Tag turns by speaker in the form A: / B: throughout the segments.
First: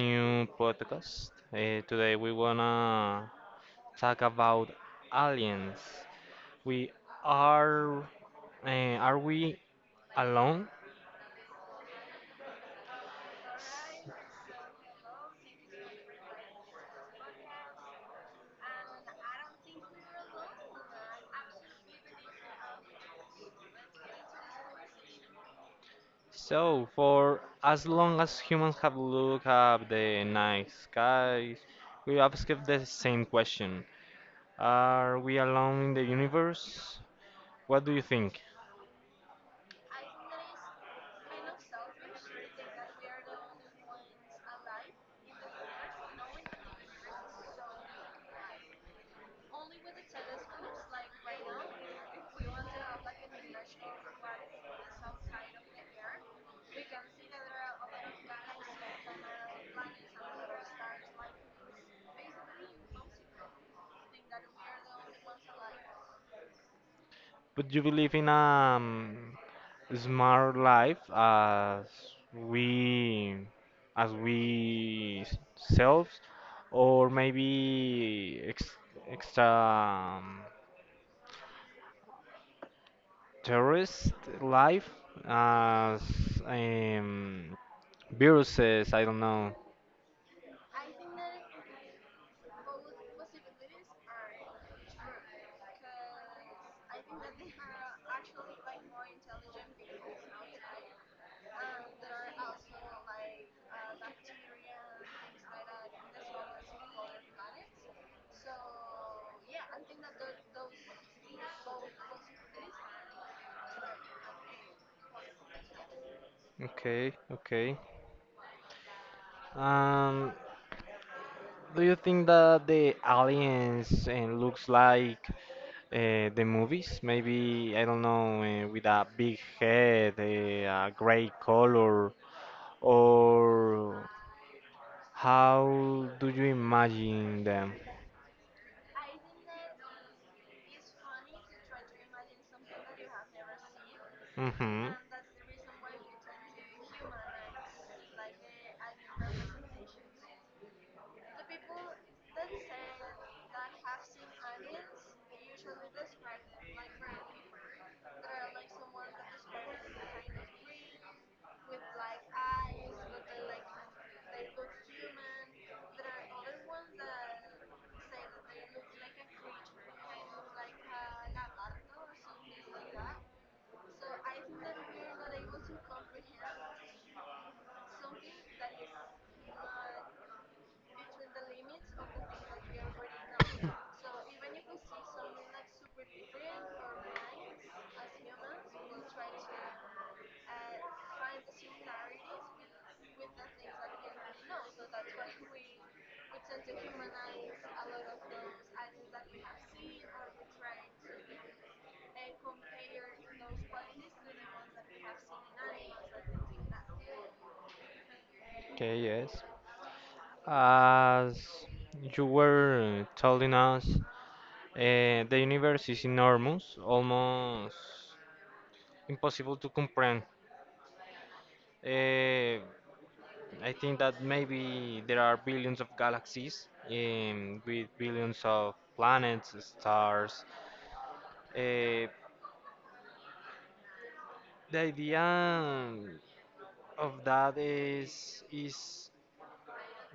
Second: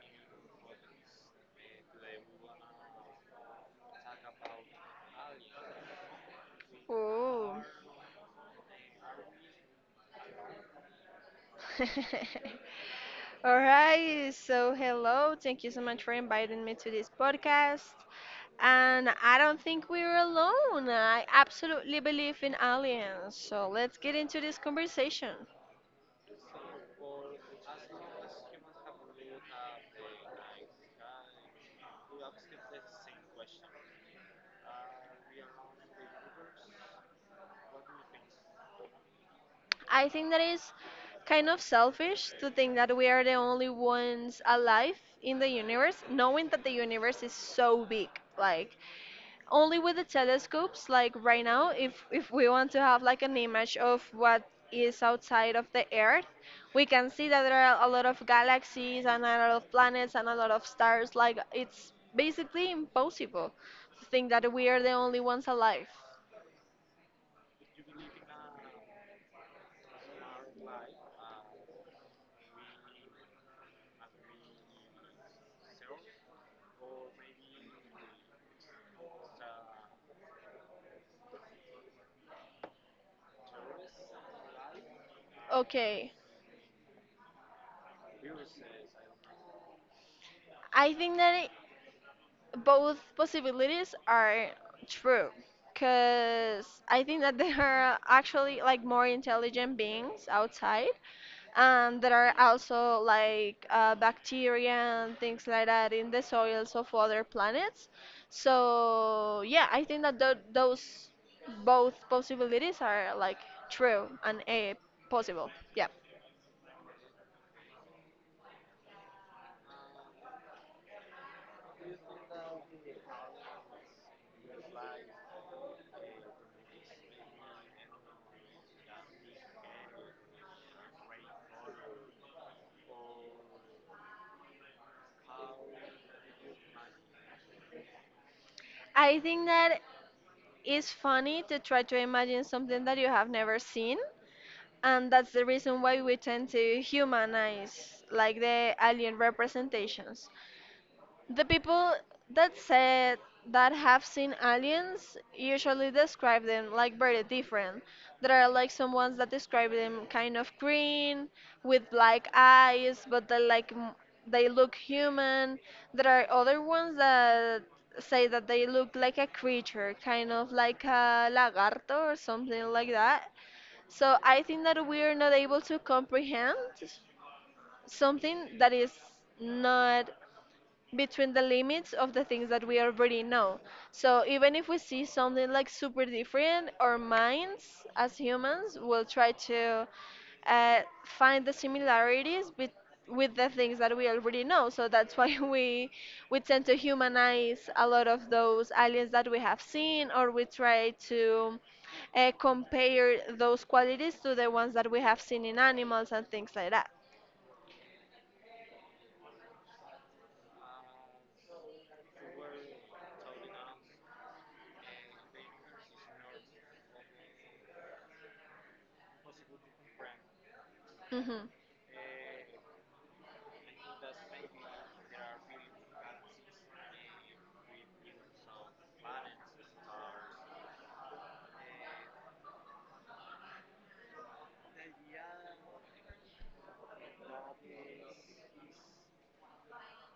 A: new podcast. Today we wanna talk about aliens. We
B: Oh.
A: are are we alone?
B: All right. So, hello. Thank you so much for inviting me to this podcast. And I don't think we're alone. I absolutely believe in aliens. So, let's get into this conversation.
A: So for as long as humans have looked at the night skies, we ask the same question: Are we alone in the universe? What do you think?
B: I think that is kind of selfish to think that we are the only ones alive in the universe, knowing that the universe is so big. Like, only with the telescopes like right now if we want to have like an image of what is outside of the earth, we can see that there are a lot of galaxies and a lot of planets and a lot of stars, like it's basically impossible to think that we are the only ones alive.
A: But you believe in a smart life as we as selves, or maybe ex extra um, terrorist life as
B: Okay,
A: um, viruses, I don't know.
B: I think that both possibilities are true because I think that there are actually like more intelligent beings outside, and there are also like bacteria and things like that in the soils of other planets. So yeah, I think that those both possibilities are like true and a possible. Yeah,
A: Okay, okay. Um, Do you think that the aliens looks like the movies? Maybe I don't know, with a big head, a gray color, or how do you imagine them?
B: I think that it's funny to try to imagine something that you have never seen,
A: Hmm.
B: and that's the reason why we tend to humanize like the alien representations. The people that said, that have seen aliens, usually describe them like very different. There are like some ones that describe them kind of green with black eyes, but they like they look human. There are other ones that say that they look like a creature, kind of like a lagarto or something like that. So I think that we're not able to comprehend something that is not between the limits of the things that we already know. So even if we see something like super different, our minds as humans will try to find the similarities with the things that we already know. So that's why we tend to humanize a lot of those aliens that we have seen, or we try to compare those qualities to the ones that we have seen in animals and things like that.
A: Okay, yes. As you were telling us, the universe is enormous, almost impossible to comprehend.
B: Hmm.
A: Uh, I think that maybe there are billions of galaxies with billions of planets, stars. Uh, the idea of that is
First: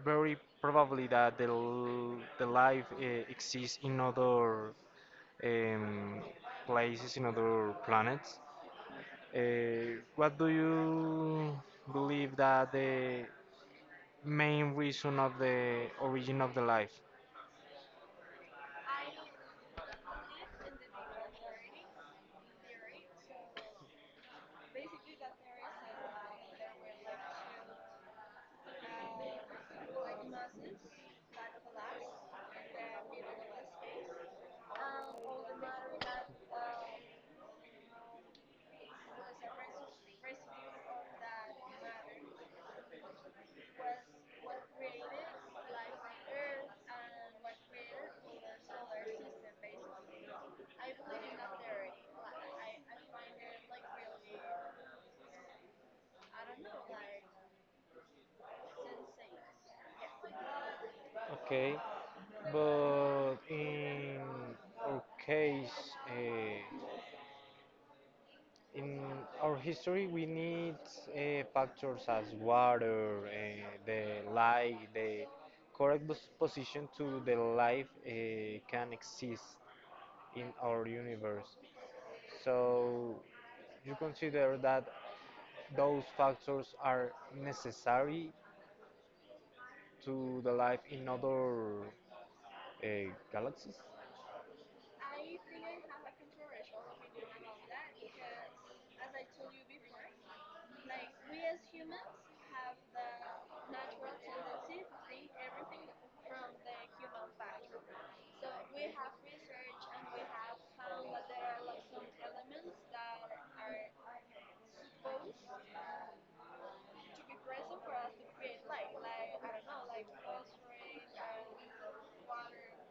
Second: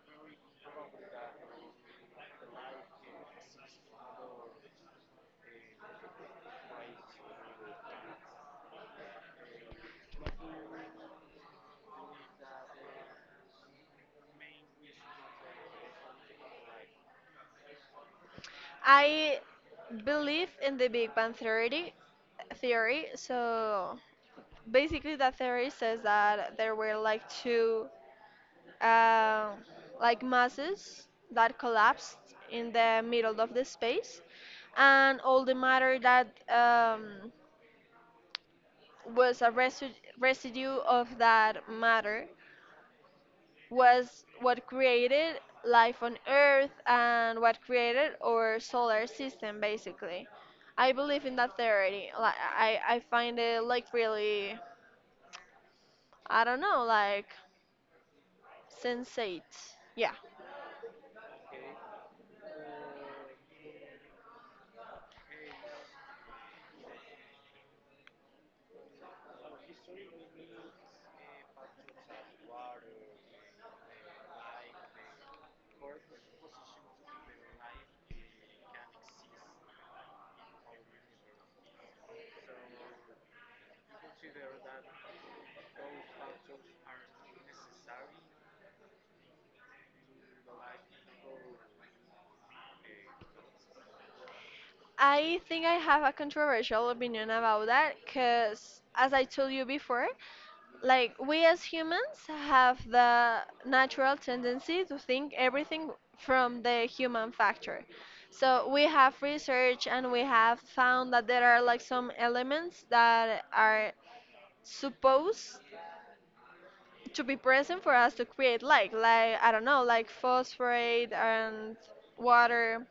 A: very probably that the life exists in other um, places, in other planets. What do you believe that the main reason of the origin of the life?
B: I believe in the Big Bang Theory, theory. So basically, that theory says that there were like two, um, like masses that collapsed in the middle of the space, and all the matter that was a residue of that matter was what created life on Earth and what created our solar system, basically. I believe in that theory. Like I find it like really, I don't know, like sensate. Yeah.
A: Okay, but in our case, in our history, we need factors as water, the light, the correct position to the life can exist in our universe. So you consider that those factors are necessary to the life in other galaxies.
B: I think I have a controversial opinion about that because, as I told you before, like we as humans have the natural tendency to think everything from the human factor. So we have research and we have found that there are like some elements that are supposed to be present for us to create, like I don't know, like phosphorate and water,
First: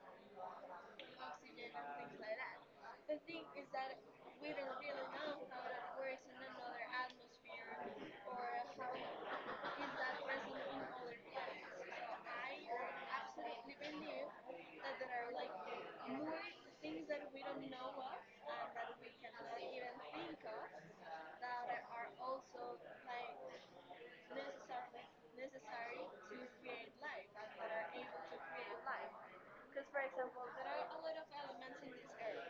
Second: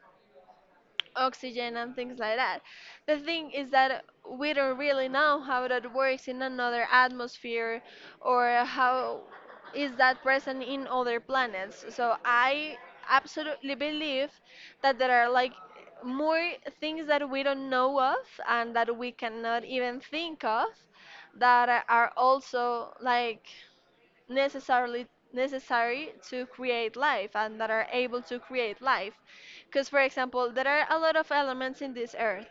B: oxygen and things like that. The thing is that we don't really know how that works in another atmosphere, or how is that present in other planets. So I absolutely believe that there are like more things that we don't know of and that we cannot even think of, that are also like necessarily necessary to create life and that are able to create life. Because for example, there are a lot of elements in this earth,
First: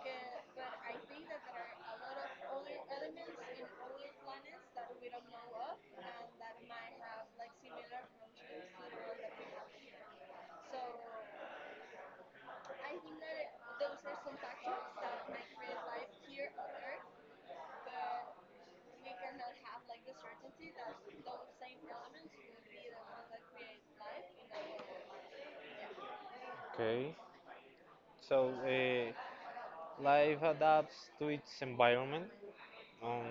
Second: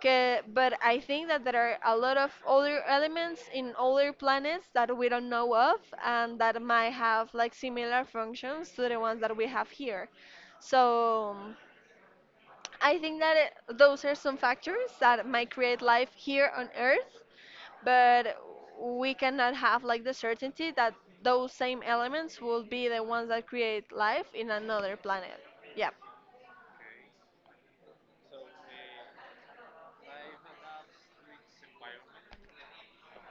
B: but I think that there are a lot of other elements in other planets that we don't know of, and that might have like similar functions to the ones that we have here. So I think that those are some factors that might create life here on earth, but we cannot have like the certainty that those same elements will be the ones that create life in another planet. Yeah.
A: Okay. So life adapts to its environment on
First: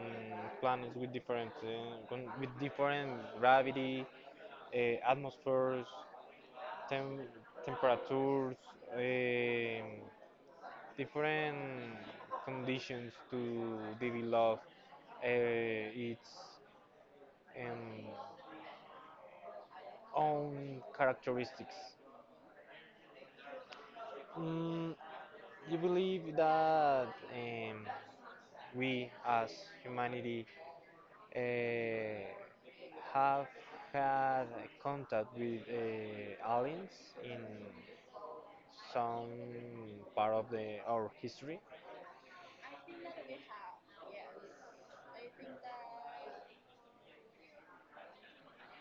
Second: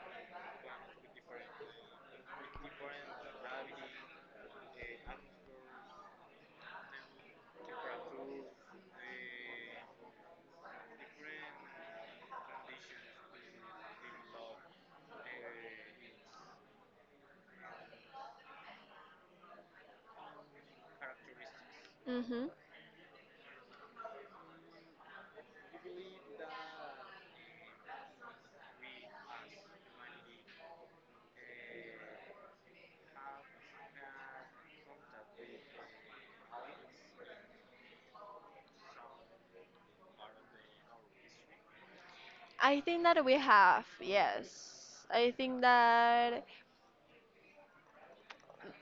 A: planets with different with different gravity, atmospheres, tem- temperatures, um different conditions to develop its um, own characteristics.
B: Mm-hmm.
A: Mm, you believe that um, we as humanity uh, have had contact with aliens in some part of our history.
B: I think that we have, yes. I think that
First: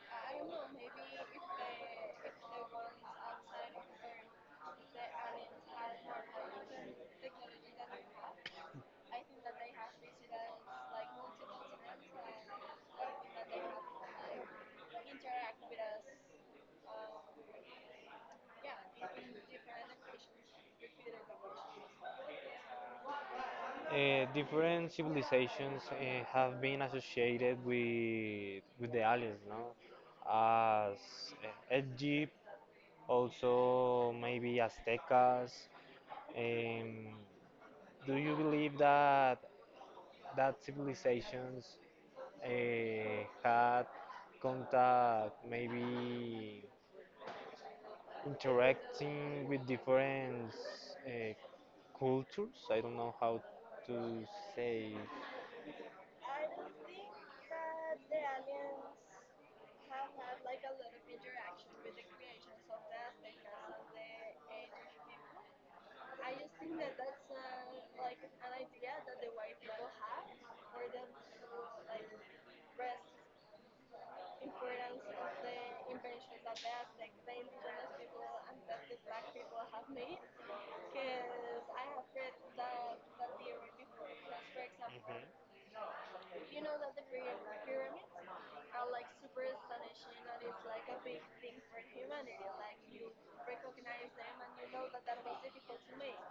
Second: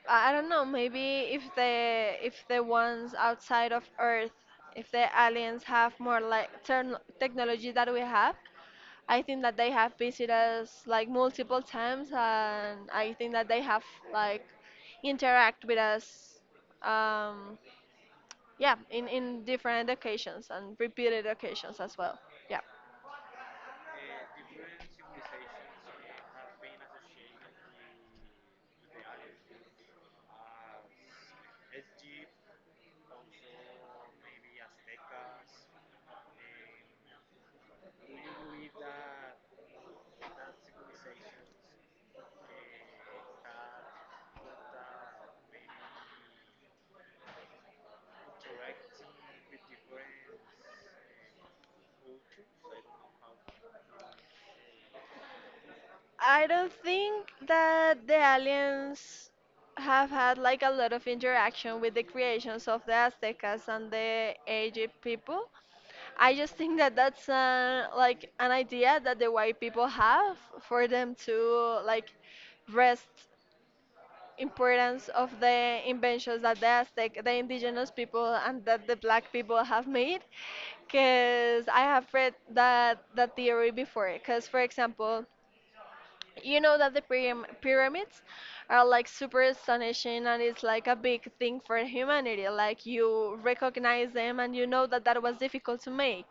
B: I don't know, maybe if the ones outside of Earth, if the aliens have more like turn technology that we have, I think that they have visited us like multiple times, and I think that they have like interact with us, um, yeah, in different occasions and repeated occasions as well. Yeah,
A: Different civilizations have been associated with the aliens, no? As Egypt, also maybe Aztecas. Um, do you believe that that civilizations had contact, maybe interacting with different uh, cultures? I don't know how to say.
B: I don't think that the aliens have had like a lot of interaction with the creations of the Aztecas and the Egypt people. I just think that that's like an idea that the white people have for them to like rest importance of the inventions that the Aztec, the indigenous people, and that the black people have made. Because I have read that that theory before. Because for
A: Mhm.
B: example, you know that the pyramids are like super astonishing, and it's like a big thing for humanity. Like you recognize them, and you know that that was difficult to make.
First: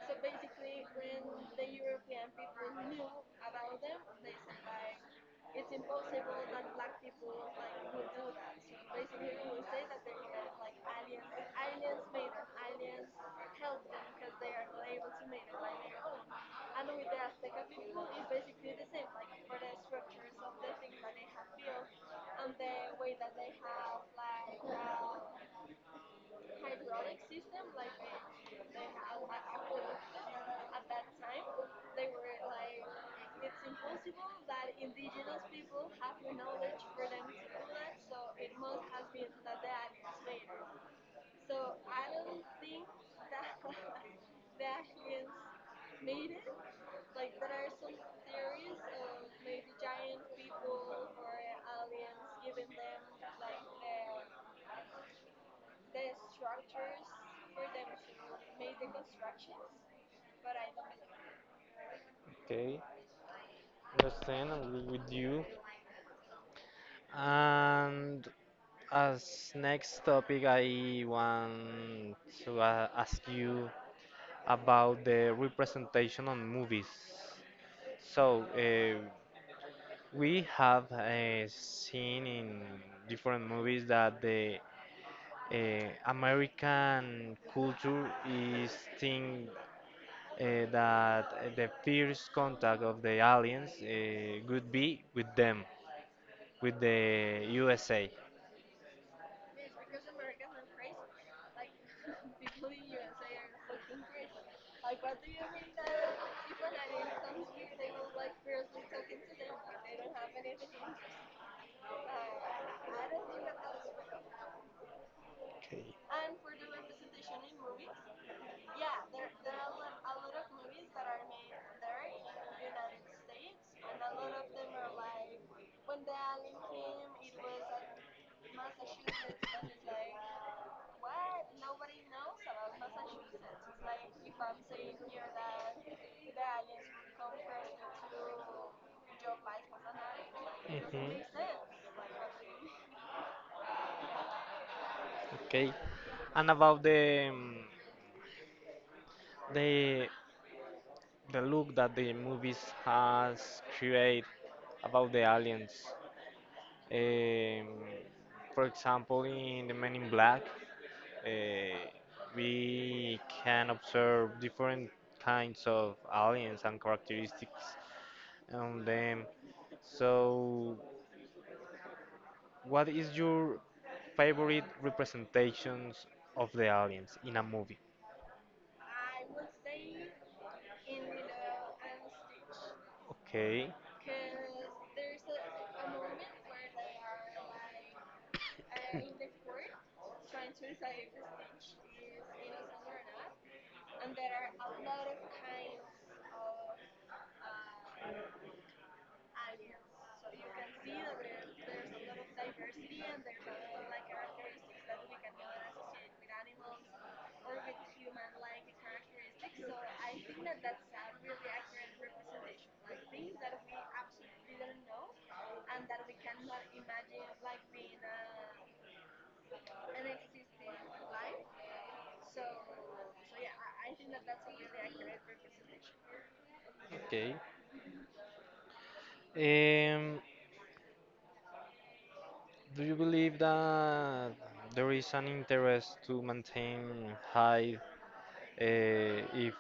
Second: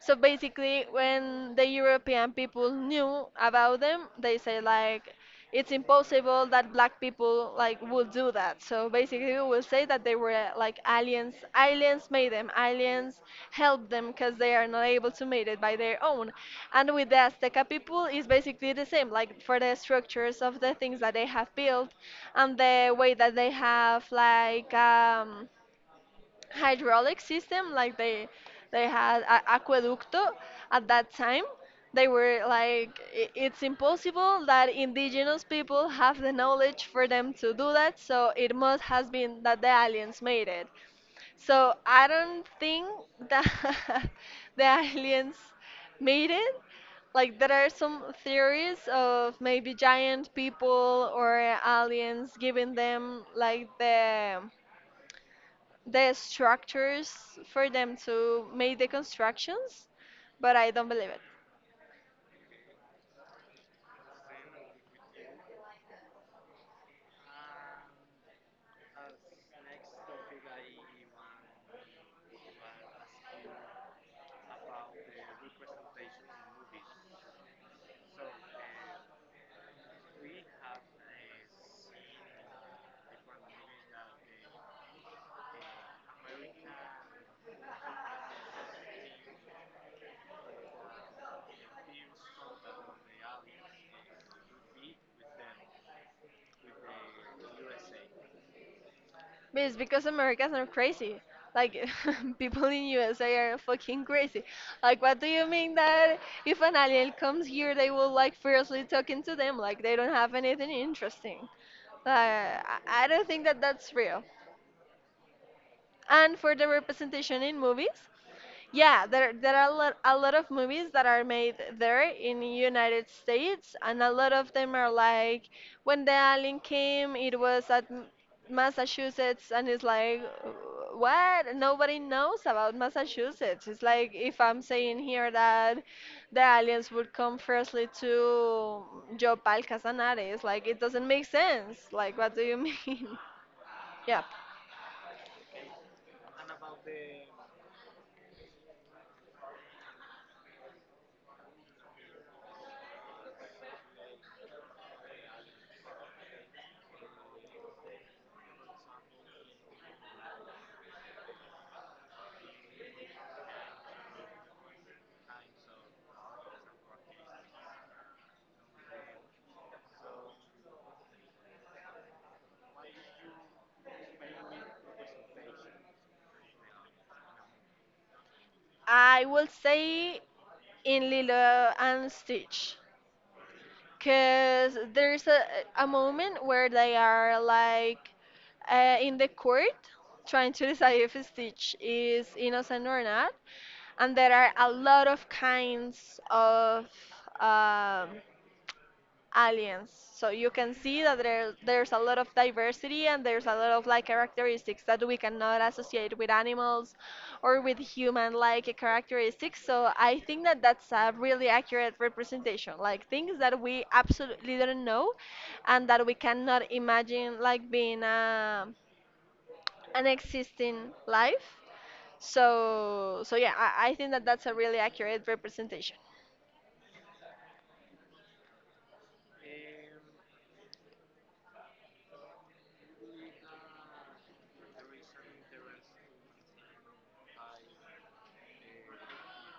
B: So basically, when the European people knew about them, they say like it's impossible that black people like would do that. So basically, we will say that they were like aliens. Aliens made them. Aliens helped them because they are not able to make it by their own. And with the Azteca people is basically the same, like for the structures of the things that they have built and the way that they have like hydraulic system, like they had a aqueducto at that time. They were like, "I- it's impossible that indigenous people have the knowledge for them to do that, so it must has been that the aliens made it. So I don't think that the aliens made it. Like there are some theories of maybe giant people or aliens giving them like the structures for them to make the constructions, but I don't believe it.
A: Okay, understand. I'm with you. And as next topic, I want to ask you about the representation on movies. So, we have seen in different movies that the American culture is think that the first contact of the aliens could be with them, with the USA.
B: But it's because Americans are crazy. Like people in USA are fucking crazy. Like what do you mean that if an alien comes here, they will like fiercely talking to them like they don't have anything interesting. Like I don't think that that's real.
A: Okay.
B: And for the representation in movies, yeah, there are a lot of movies that are made there in the United States, and a lot of them are like when the alien came, it was at Massachusetts, and it's like what? Nobody knows about Massachusetts. It's like if I'm saying here that the aliens would come firstly to Yopal, Casanares, like it doesn't
A: Mhm.
B: make sense. Like what do you mean? Yeah,
A: Okay. And about the the the look that the movies has create about the aliens. Um, for example, in the Men in Black, uh, we can observe different kinds of aliens and characteristics. And then, so what is your favorite representations of the aliens in a movie?
B: I will say in Lilo and Stitch.
A: Okay.
B: Because there's a moment where they are like in the court trying to decide if Stitch is innocent or not. And there are a lot of kinds of um, aliens. So you can see that there's a lot of diversity, and there's a lot of like characteristics that we cannot associate with animals or with human like characteristics. So I think that that's a really accurate representation, like things that we absolutely don't know and that we cannot imagine like being an existing life. So so yeah, I think that that's a really accurate representation.
A: Okay. Um, do you believe that there is an interest to maintain high if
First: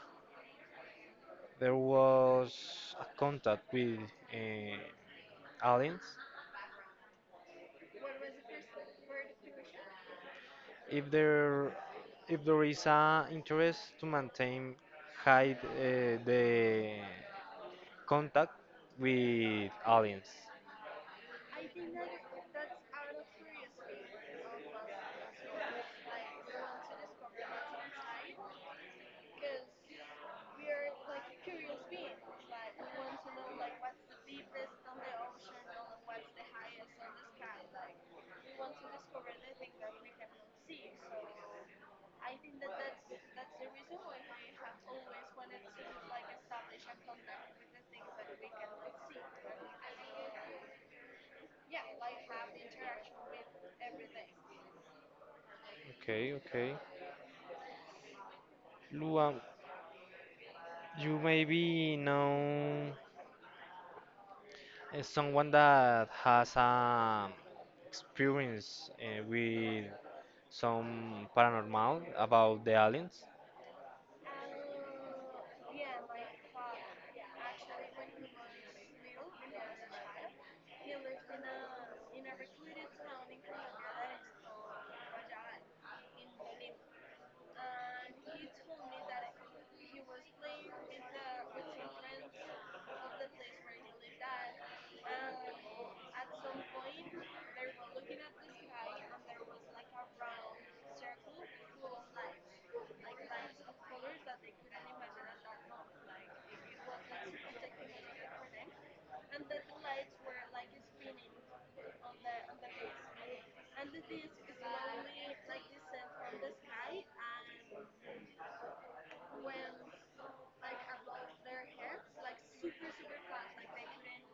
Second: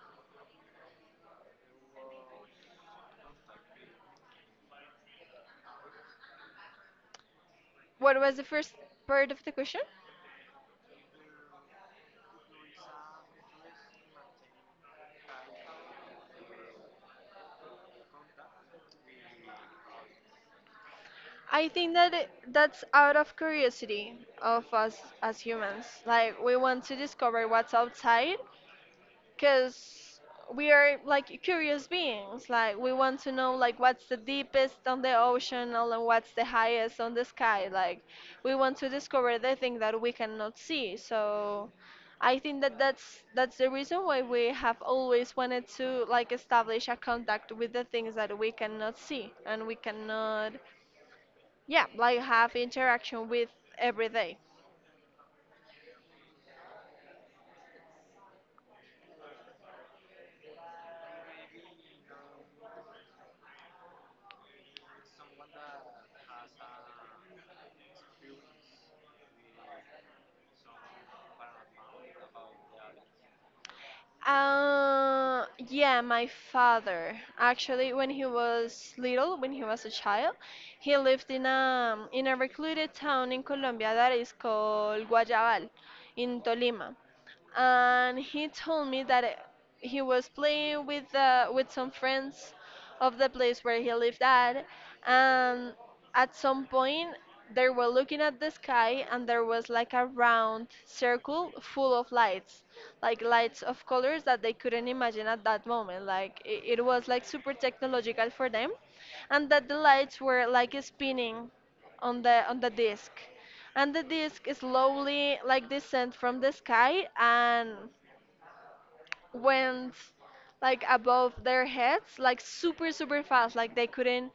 A: there was a contact with uh, aliens?
B: What was the first part of the question?
A: If there if there is an interest to maintain hide the contact with aliens.
B: I think that that's out of curiosity of us as humans. Like we want to discover what's outside because we are like curious beings. Like we want to know like what's the deepest on the ocean, and then what's the highest on the sky. Like we want to discover the thing that we cannot see. So I think that that's the reason why we have always wanted to like establish a contact with the things that we cannot see and we cannot, yeah, like have interaction with every day.
A: Okay, okay. Luan, you maybe know someone that has experience with some paranormal about the aliens?
B: uh yeah, my father actually, when he was little, when he was a child, he lived in a recluded town in Colombia that is called Guayabal, in Tolima. And he told me that he was playing with some friends of the place where he lived at, and at some point they were looking at the sky, and there was like a round circle full of lights, like lights of colors that they couldn't imagine at that moment. Like it was like super technological for them, and that the lights were like spinning on the disc, and the disc slowly like descend from the sky and went like above their heads like super super fast. Like they couldn't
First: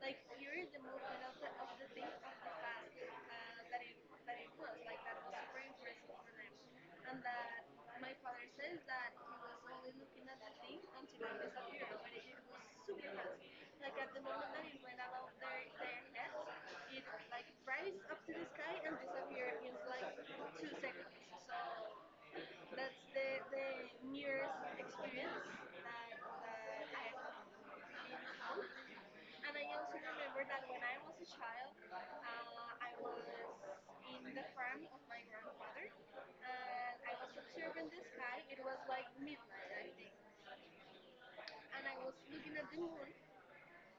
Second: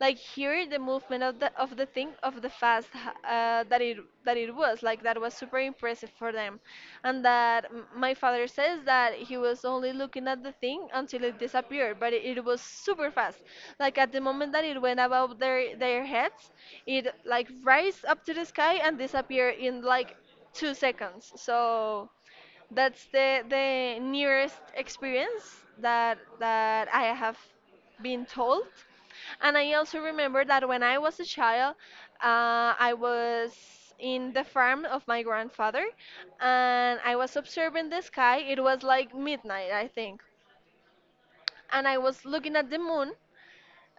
B: like hear the movement of the thing of the fast that it was. Like that was super impressive for them. And that my father says that he was only looking at the thing until it disappeared, but it was super fast. Like at the moment that it went above their heads, it like rise up to the sky and disappear in like 2 seconds. So that's the nearest experience that I have been told. And I also remember that when I was a child, I was in the farm of my grandfather, and I was observing the sky. It was like midnight, I think, and I was looking at the moon,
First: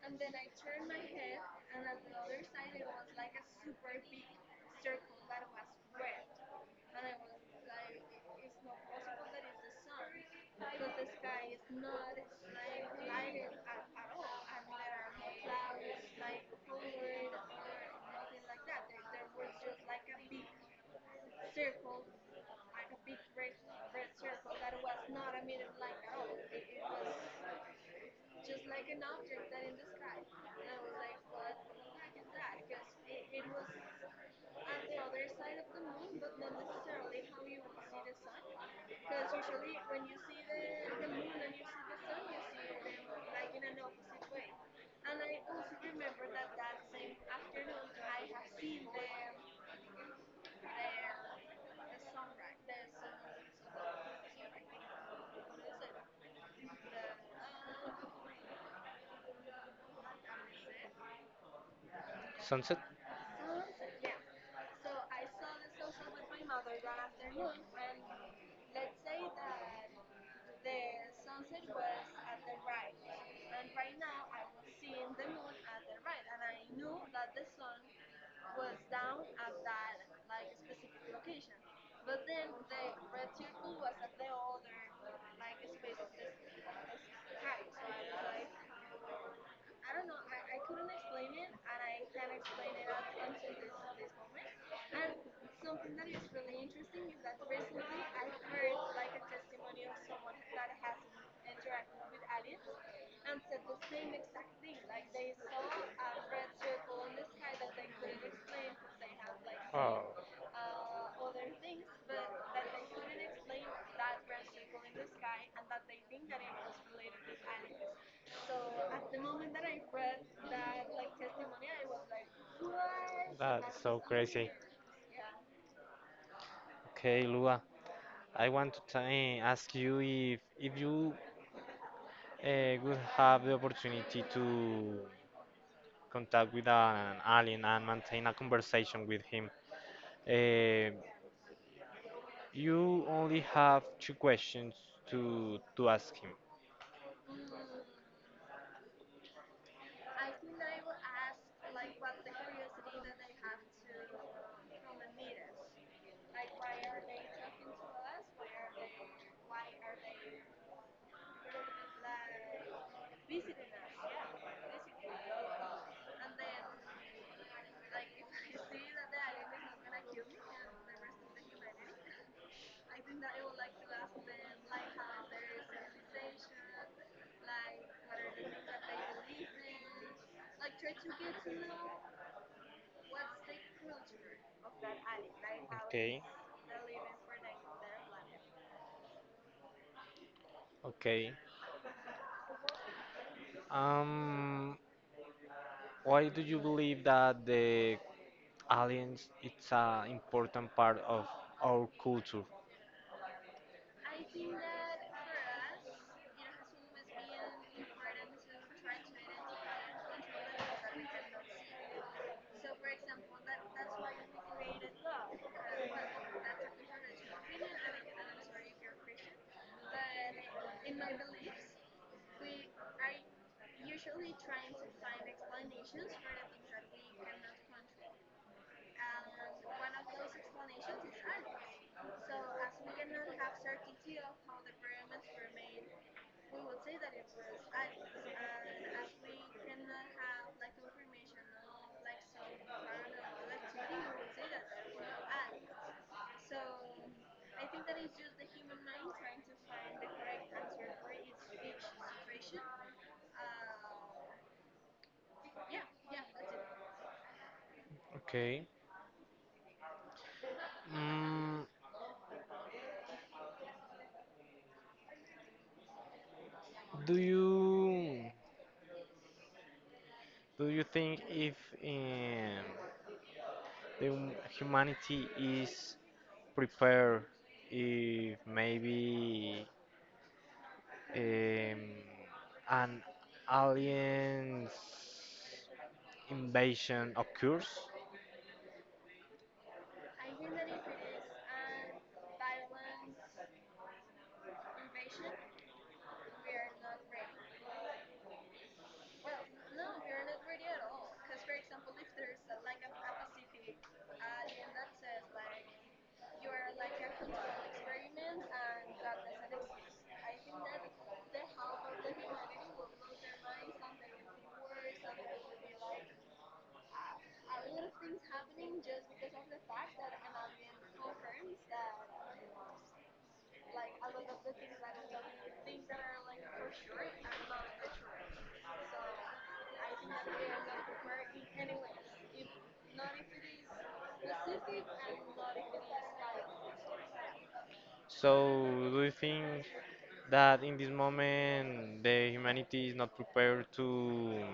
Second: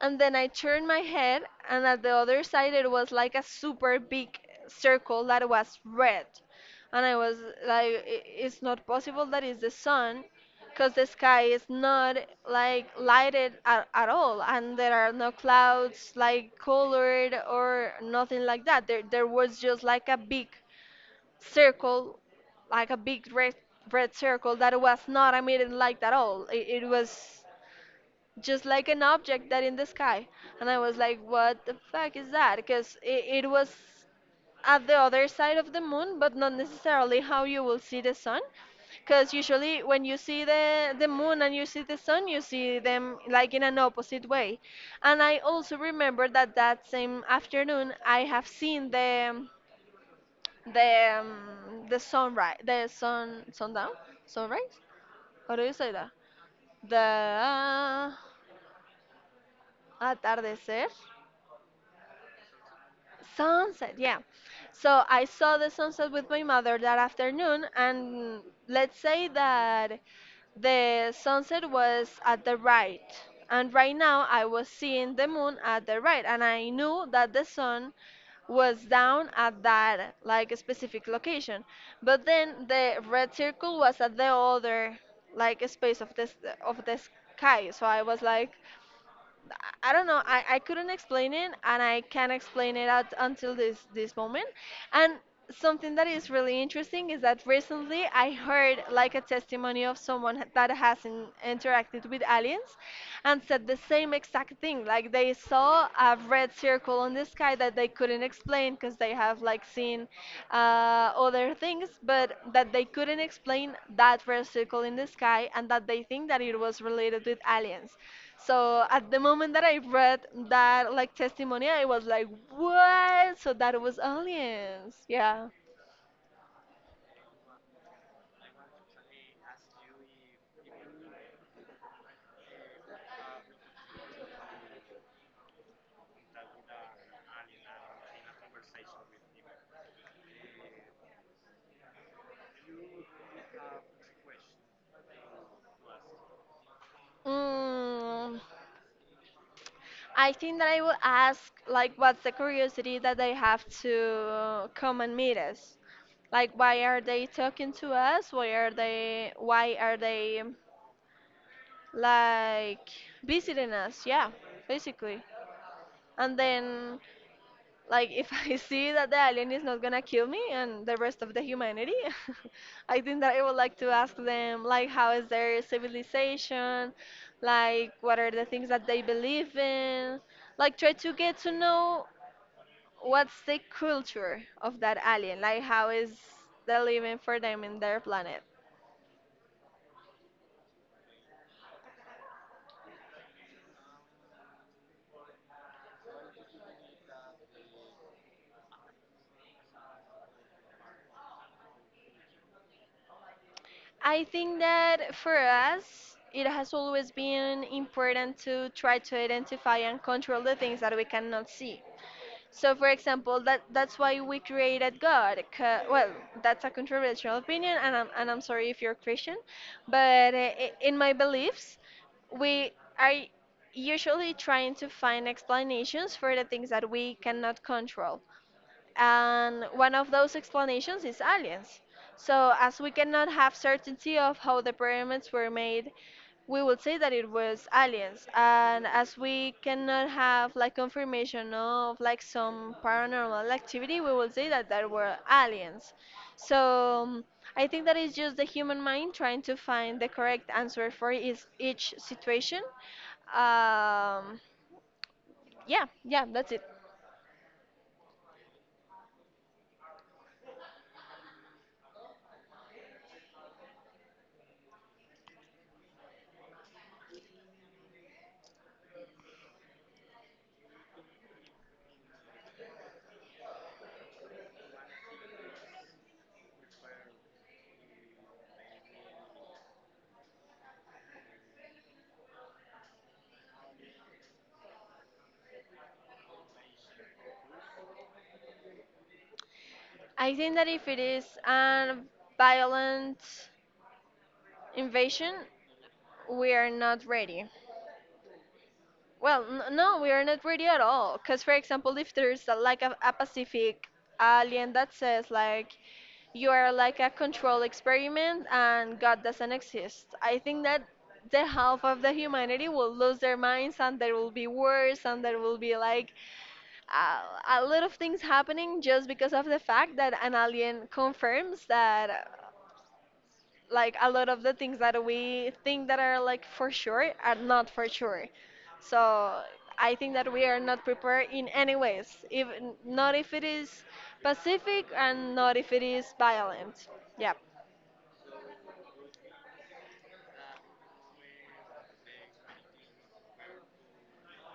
B: and then I turned my head, and at the other side it was like a super big circle that was red. And I was like, "I- it's not possible that is the sun, because the sky is not like lighted at all, and there are no clouds like colored or nothing like that. There was just like a big circle, like a big red circle that was not a light at all. It was just like an object that in the sky. And I was like, what the fuck is that? Because it was at the other side of the moon, but not necessarily how you will see the sun, because usually when you see the moon and you see the sun, you see them like in an opposite way. And I also remember that that same afternoon I have seen the um, the sunrise, the sun, sundown, sunrise. How do you say that? The atardecer.
A: Sunset?
B: Sunset, yeah. So I saw the sunset with my mother that afternoon, and let's say that the sunset was at the right. And right now I was seeing the moon at the right, and I knew that the sun was down at that like specific location. But then the red circle was at the other like space of this of the sky. So I was like, I don't know. I couldn't explain it, and I can't explain it at until this moment. And something that is really interesting is that recently I heard like a testimony of someone that has interacted with aliens, and said the same exact thing. Like they saw a red circle in the sky that they couldn't explain because they have like seen other things, but that they couldn't explain that red circle in the sky, and that they think that it was related with aliens. So at the moment that I read that like testimony, I was like, what? So
A: That that's
B: that
A: is
B: was
A: so so crazy, weird.
B: aliens. Yeah.
A: Okay, Lua, I want to ask you if if you would have the opportunity to contact with an alien and maintain a conversation with him, uh, you only have two questions to to ask him.
B: Mm, I think that I will ask like, what's the curiosity that they have to come and meet us? Like, why are they talking to us? Why are they, why are they like visiting us? Yeah, basically. And then, like, if I see that the alien is not gonna kill me and the rest of the humanity, I think that I would like to ask them, like, how is their civilization, like what are the things that they believe in, like try to get to know what's the culture of that alien, like how is
A: Okay.
B: the living for them in their planet.
A: Okay. Um, why do you believe that the aliens it's an important part of our culture?
B: I think that for us, it has always been important to try to identify and control the things that we cannot see. So, for example, that that's why we created God. Well, that's a controversial opinion, and I'm sorry if you're Christian, but in my beliefs, we are usually trying to find explanations for the things that we cannot control. And one of those explanations is aliens. So, as we cannot have certainty of how the pyramids were made, we would say that it was aliens. And as we cannot have like confirmation of like some paranormal activity, we will say that there were aliens. So, I think that is just the human mind trying to find the correct answer for is each situation. Um, yeah, yeah, that's it.
A: Okay. Mm, do you do you think if um, the humanity is prepared if maybe um, an aliens invasion occurs.
B: I think that if it is a violent invasion, we are not ready. Well, no, we are not ready at all. Because, for example, if there's a Pacific alien that says, like, you are like a control experiment and God doesn't exist, I think that the half of the humanity will lose their minds, and there will be wars, and there will be like a lot of things happening just because of the fact that an alien confirms that like a lot of the things that we think that are like for sure are not for sure. So I think that we are not prepared in any ways, if not if it is pacific and not if it is violent. Yeah.
A: So, do you think that in this moment the humanity is not prepared to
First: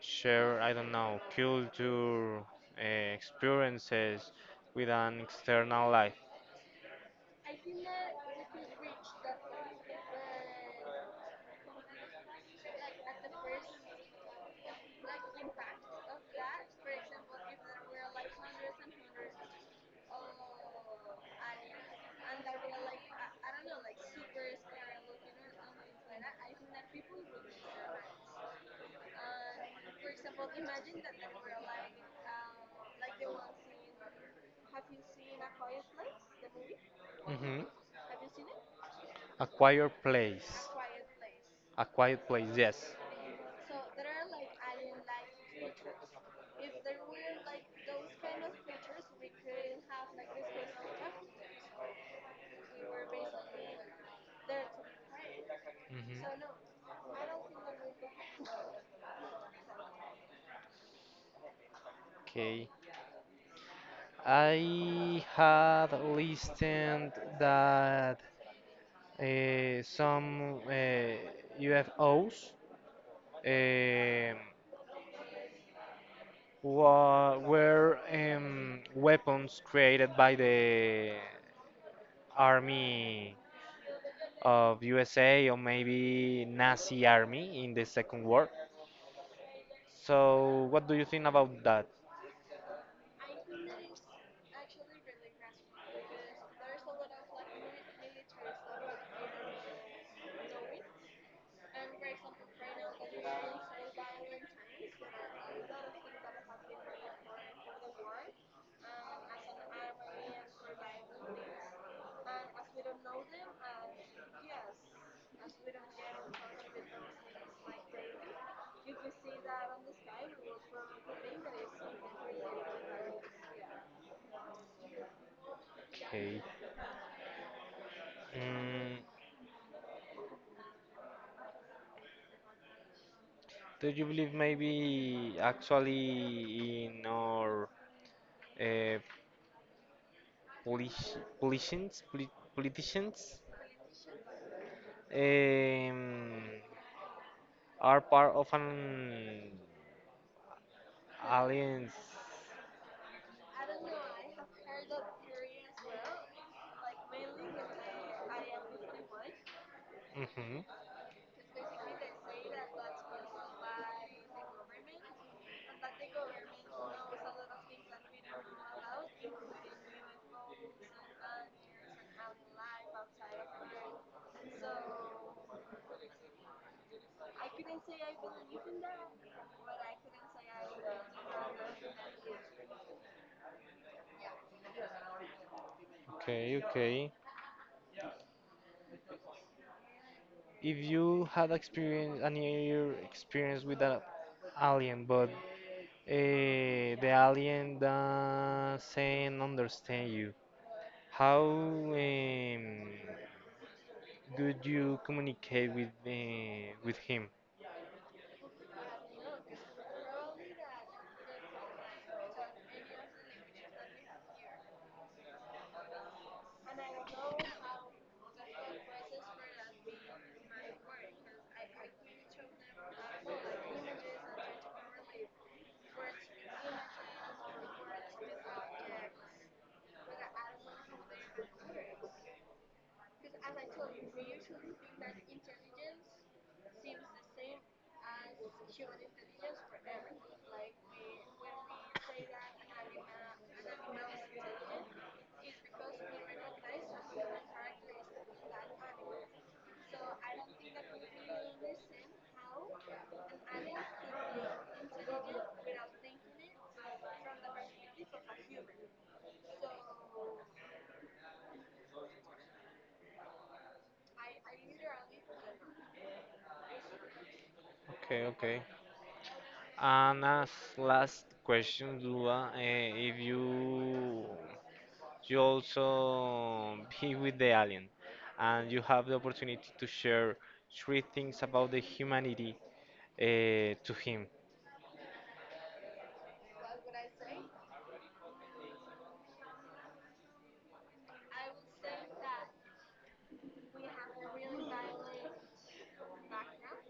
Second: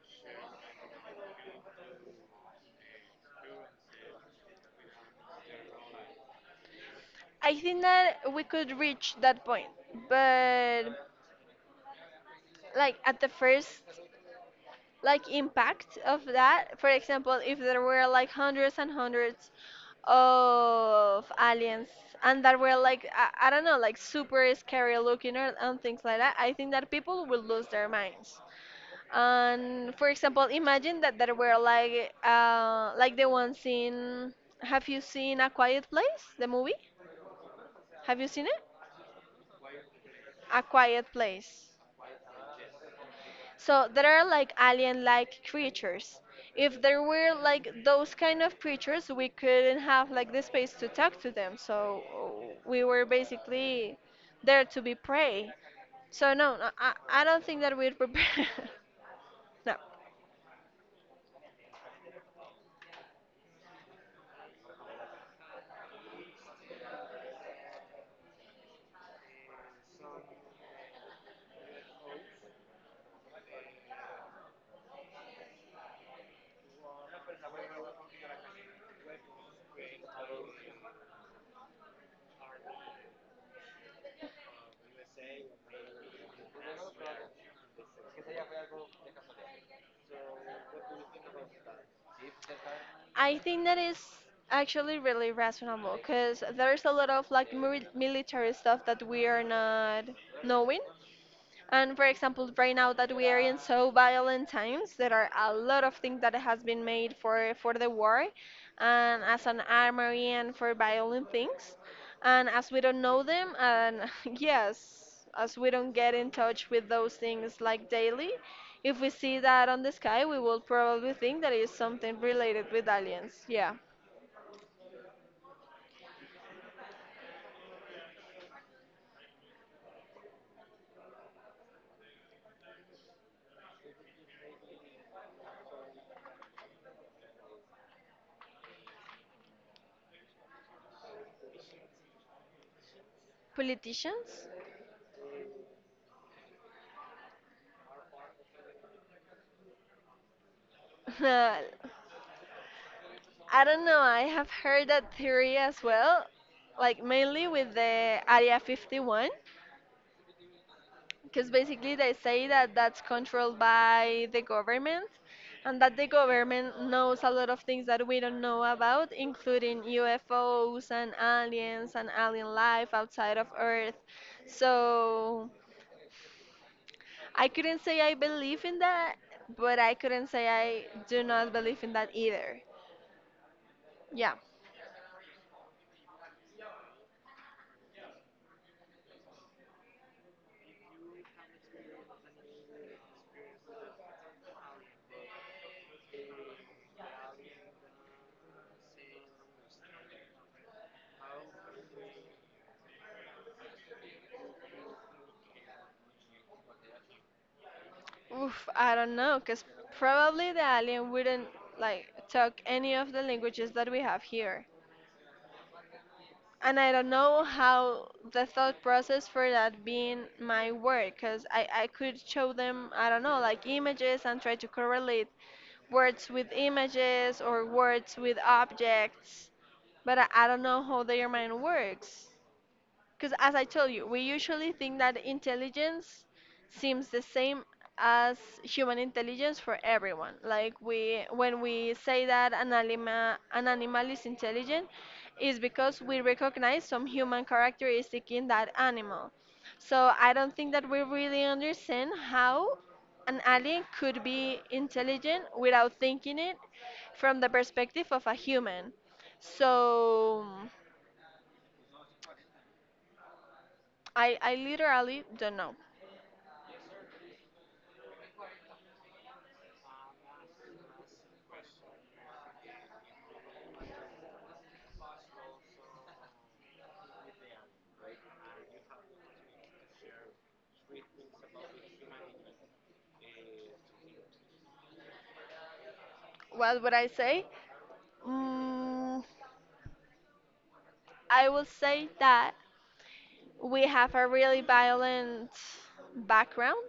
A: share, I don't know, culture, experiences with an external life?
B: I think that we could reach that point, but like at the first like impact of that. For example, if there were like hundreds and hundreds of aliens and that were like, I don't know, like super scary looking, or, and things like that, I think that people will lose their minds. And for example, imagine that there were like the ones in, have you seen A Quiet Place, the movie?
A: Hmm.
B: Have you seen it?
A: A quiet
B: A
A: place.
B: Quiet Place.
A: A quiet place, yes.
B: So there are like alien-like creatures. If there were like those kind of creatures, we couldn't have like the space to talk to them. So we were basically there to be prey. So no,
A: Hmm.
B: no, I don't think that we'd prepare. No.
A: Okay. I had listened that some UFOs um, were weapons created by the army of USA, or maybe Nazi army in the Second War. So, what do you think about that?
B: I think that is actually really reasonable because there's a lot of like military stuff that we are not knowing. And for example, right now that we are in so violent times, there are a lot of things that has been made for the war, and as an armory and for violent things, and as we don't know them, and yes, as we don't get in touch with those things like daily, if we see that on the sky, we will probably think that it is something related with aliens. Yeah,
A: Okay. Mm, do you believe maybe actually in our uh, politi- politicians, poli- politicians
B: politicians.
A: um, are part of an alliance.
B: I don't know. I have heard that theory as well, like mainly with the Area 51,
A: Hmm.
B: because basically they say that that's controlled by the government and that the government knows a lot of things that we don't know about, including UFOs and aliens and alien life outside of Earth. So I couldn't say I believe in that, but I couldn't say I do not believe in that either. Yeah.
A: Okay, okay. If you had experience a near experience with an alien, but the alien doesn't understand you, how could you communicate with him?
B: Oof, I don't know, because probably the alien wouldn't like talk any of the languages that we have here. And I don't know how the thought process for that being my work, because I could show them, I don't know, like images and try to correlate words with images or words with objects, but I don't know how their mind works. Because as I told you, we usually think that intelligence seems the same as human intelligence for everyone. Like we, when we say that an animal is intelligent, is because we recognize some human characteristic in that animal. So I don't think that we really understand how an alien could be intelligent without thinking it from the perspective of a human. So I literally don't know.
A: Okay, okay. And as last question, Dula, if you you also be with the alien and you have the opportunity to share three things about the humanity to him.
B: What would I say? Mm, I will say that we have a really violent background,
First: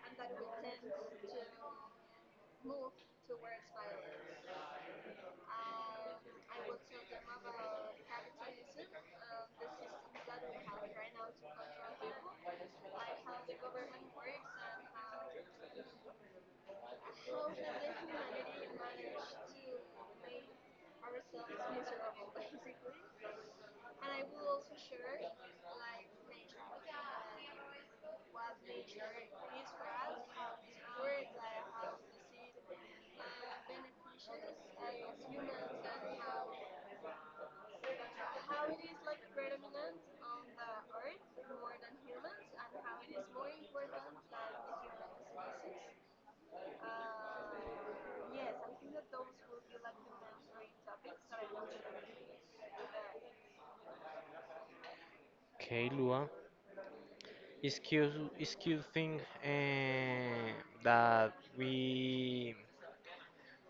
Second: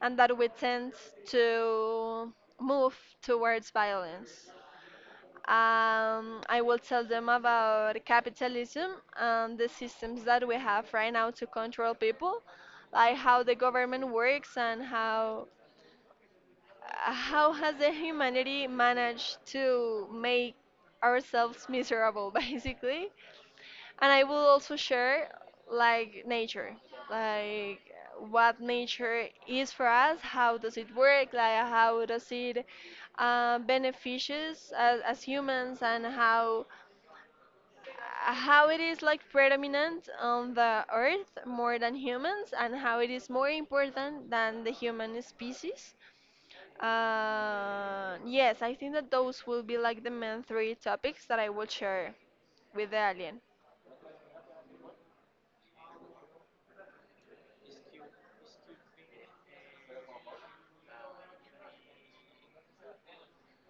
B: and that we tend to move towards violence. I will tell them about capitalism and the systems that we have right now to control people, like how the government works, and how has the humanity managed to make ourselves miserable, basically. And I will also share like nature, like what nature is for us, how does it work, like how does it benefit us as humans, and how it is like predominant on the earth more than humans, and how it is more important than the human species. Yes, I think that those will be like the main three topics that I will share with the alien.
A: Okay, Lua. It's cute, it's cute thing uh, that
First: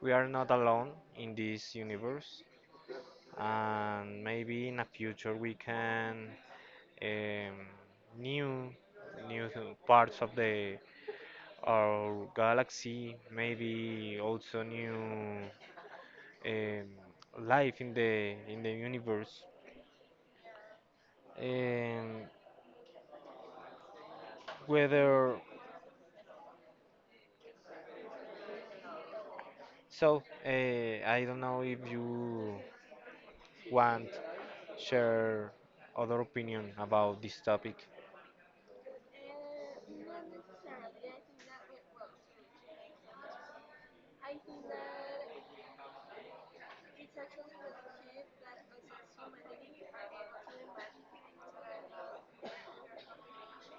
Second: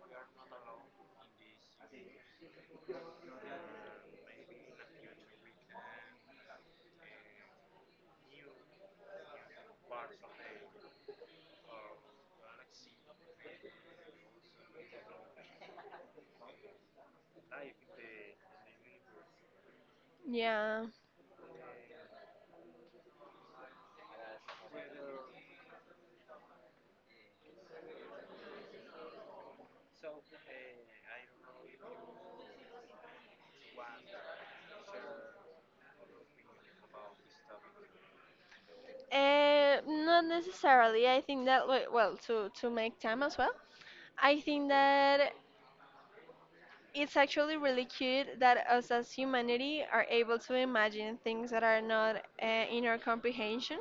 A: we are not alone in this universe, and maybe in the future we can um, new parts of the our galaxy, maybe also new um, life in the universe.
B: Yeah.
A: And whether so, I don't know if you want share other opinion about this topic.
B: Not necessarily. I think that we- well, to make time as well. I think that it's actually really cute that us as humanity are able to imagine things that are not in our comprehension.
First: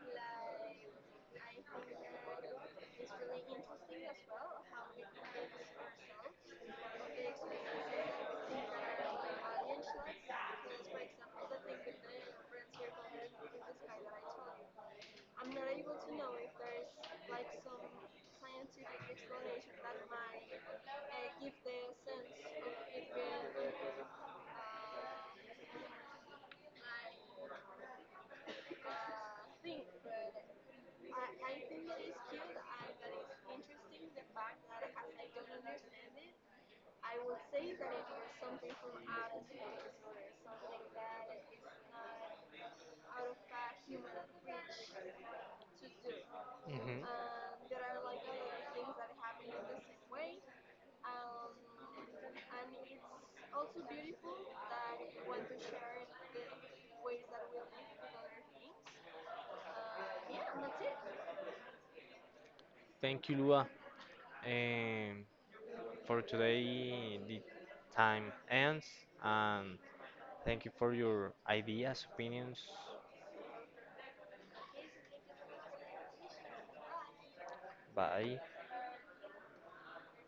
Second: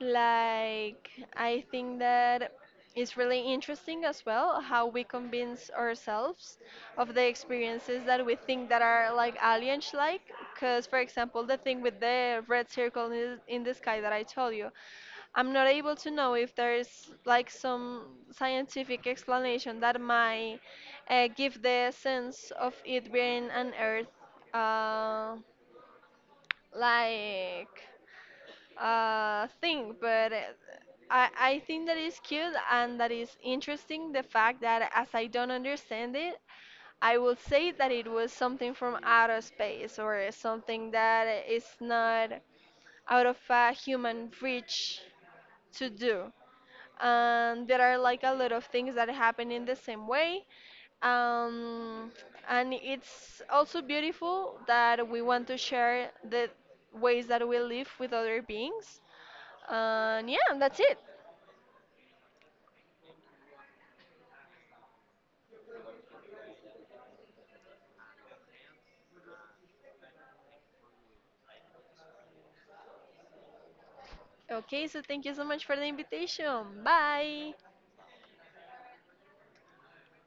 B: Like I think that it's really interesting as well how we convince ourselves of the experiences that we think that are like alien-like. Because for example, the thing with the red circle in the sky that I told you, I'm not able to know if there's like some scientific explanation that might give the sense of it being an Earth uh, like thing, but I think that is cute and that is interesting. The fact that as I don't understand it, I will say that it was something from outer space or something that is not out of a human reach to do.
A: Mhm.
B: And there are like a lot of things that happen in the same way, um, and it's also beautiful that we want to share the ways that we live with other beings, and yeah, that's it.
A: Thank you, Lua. Um, for today, the time ends. And thank you for your ideas, opinions.
B: Okay, so thank you so much for the invitation. Bye.
A: Bye.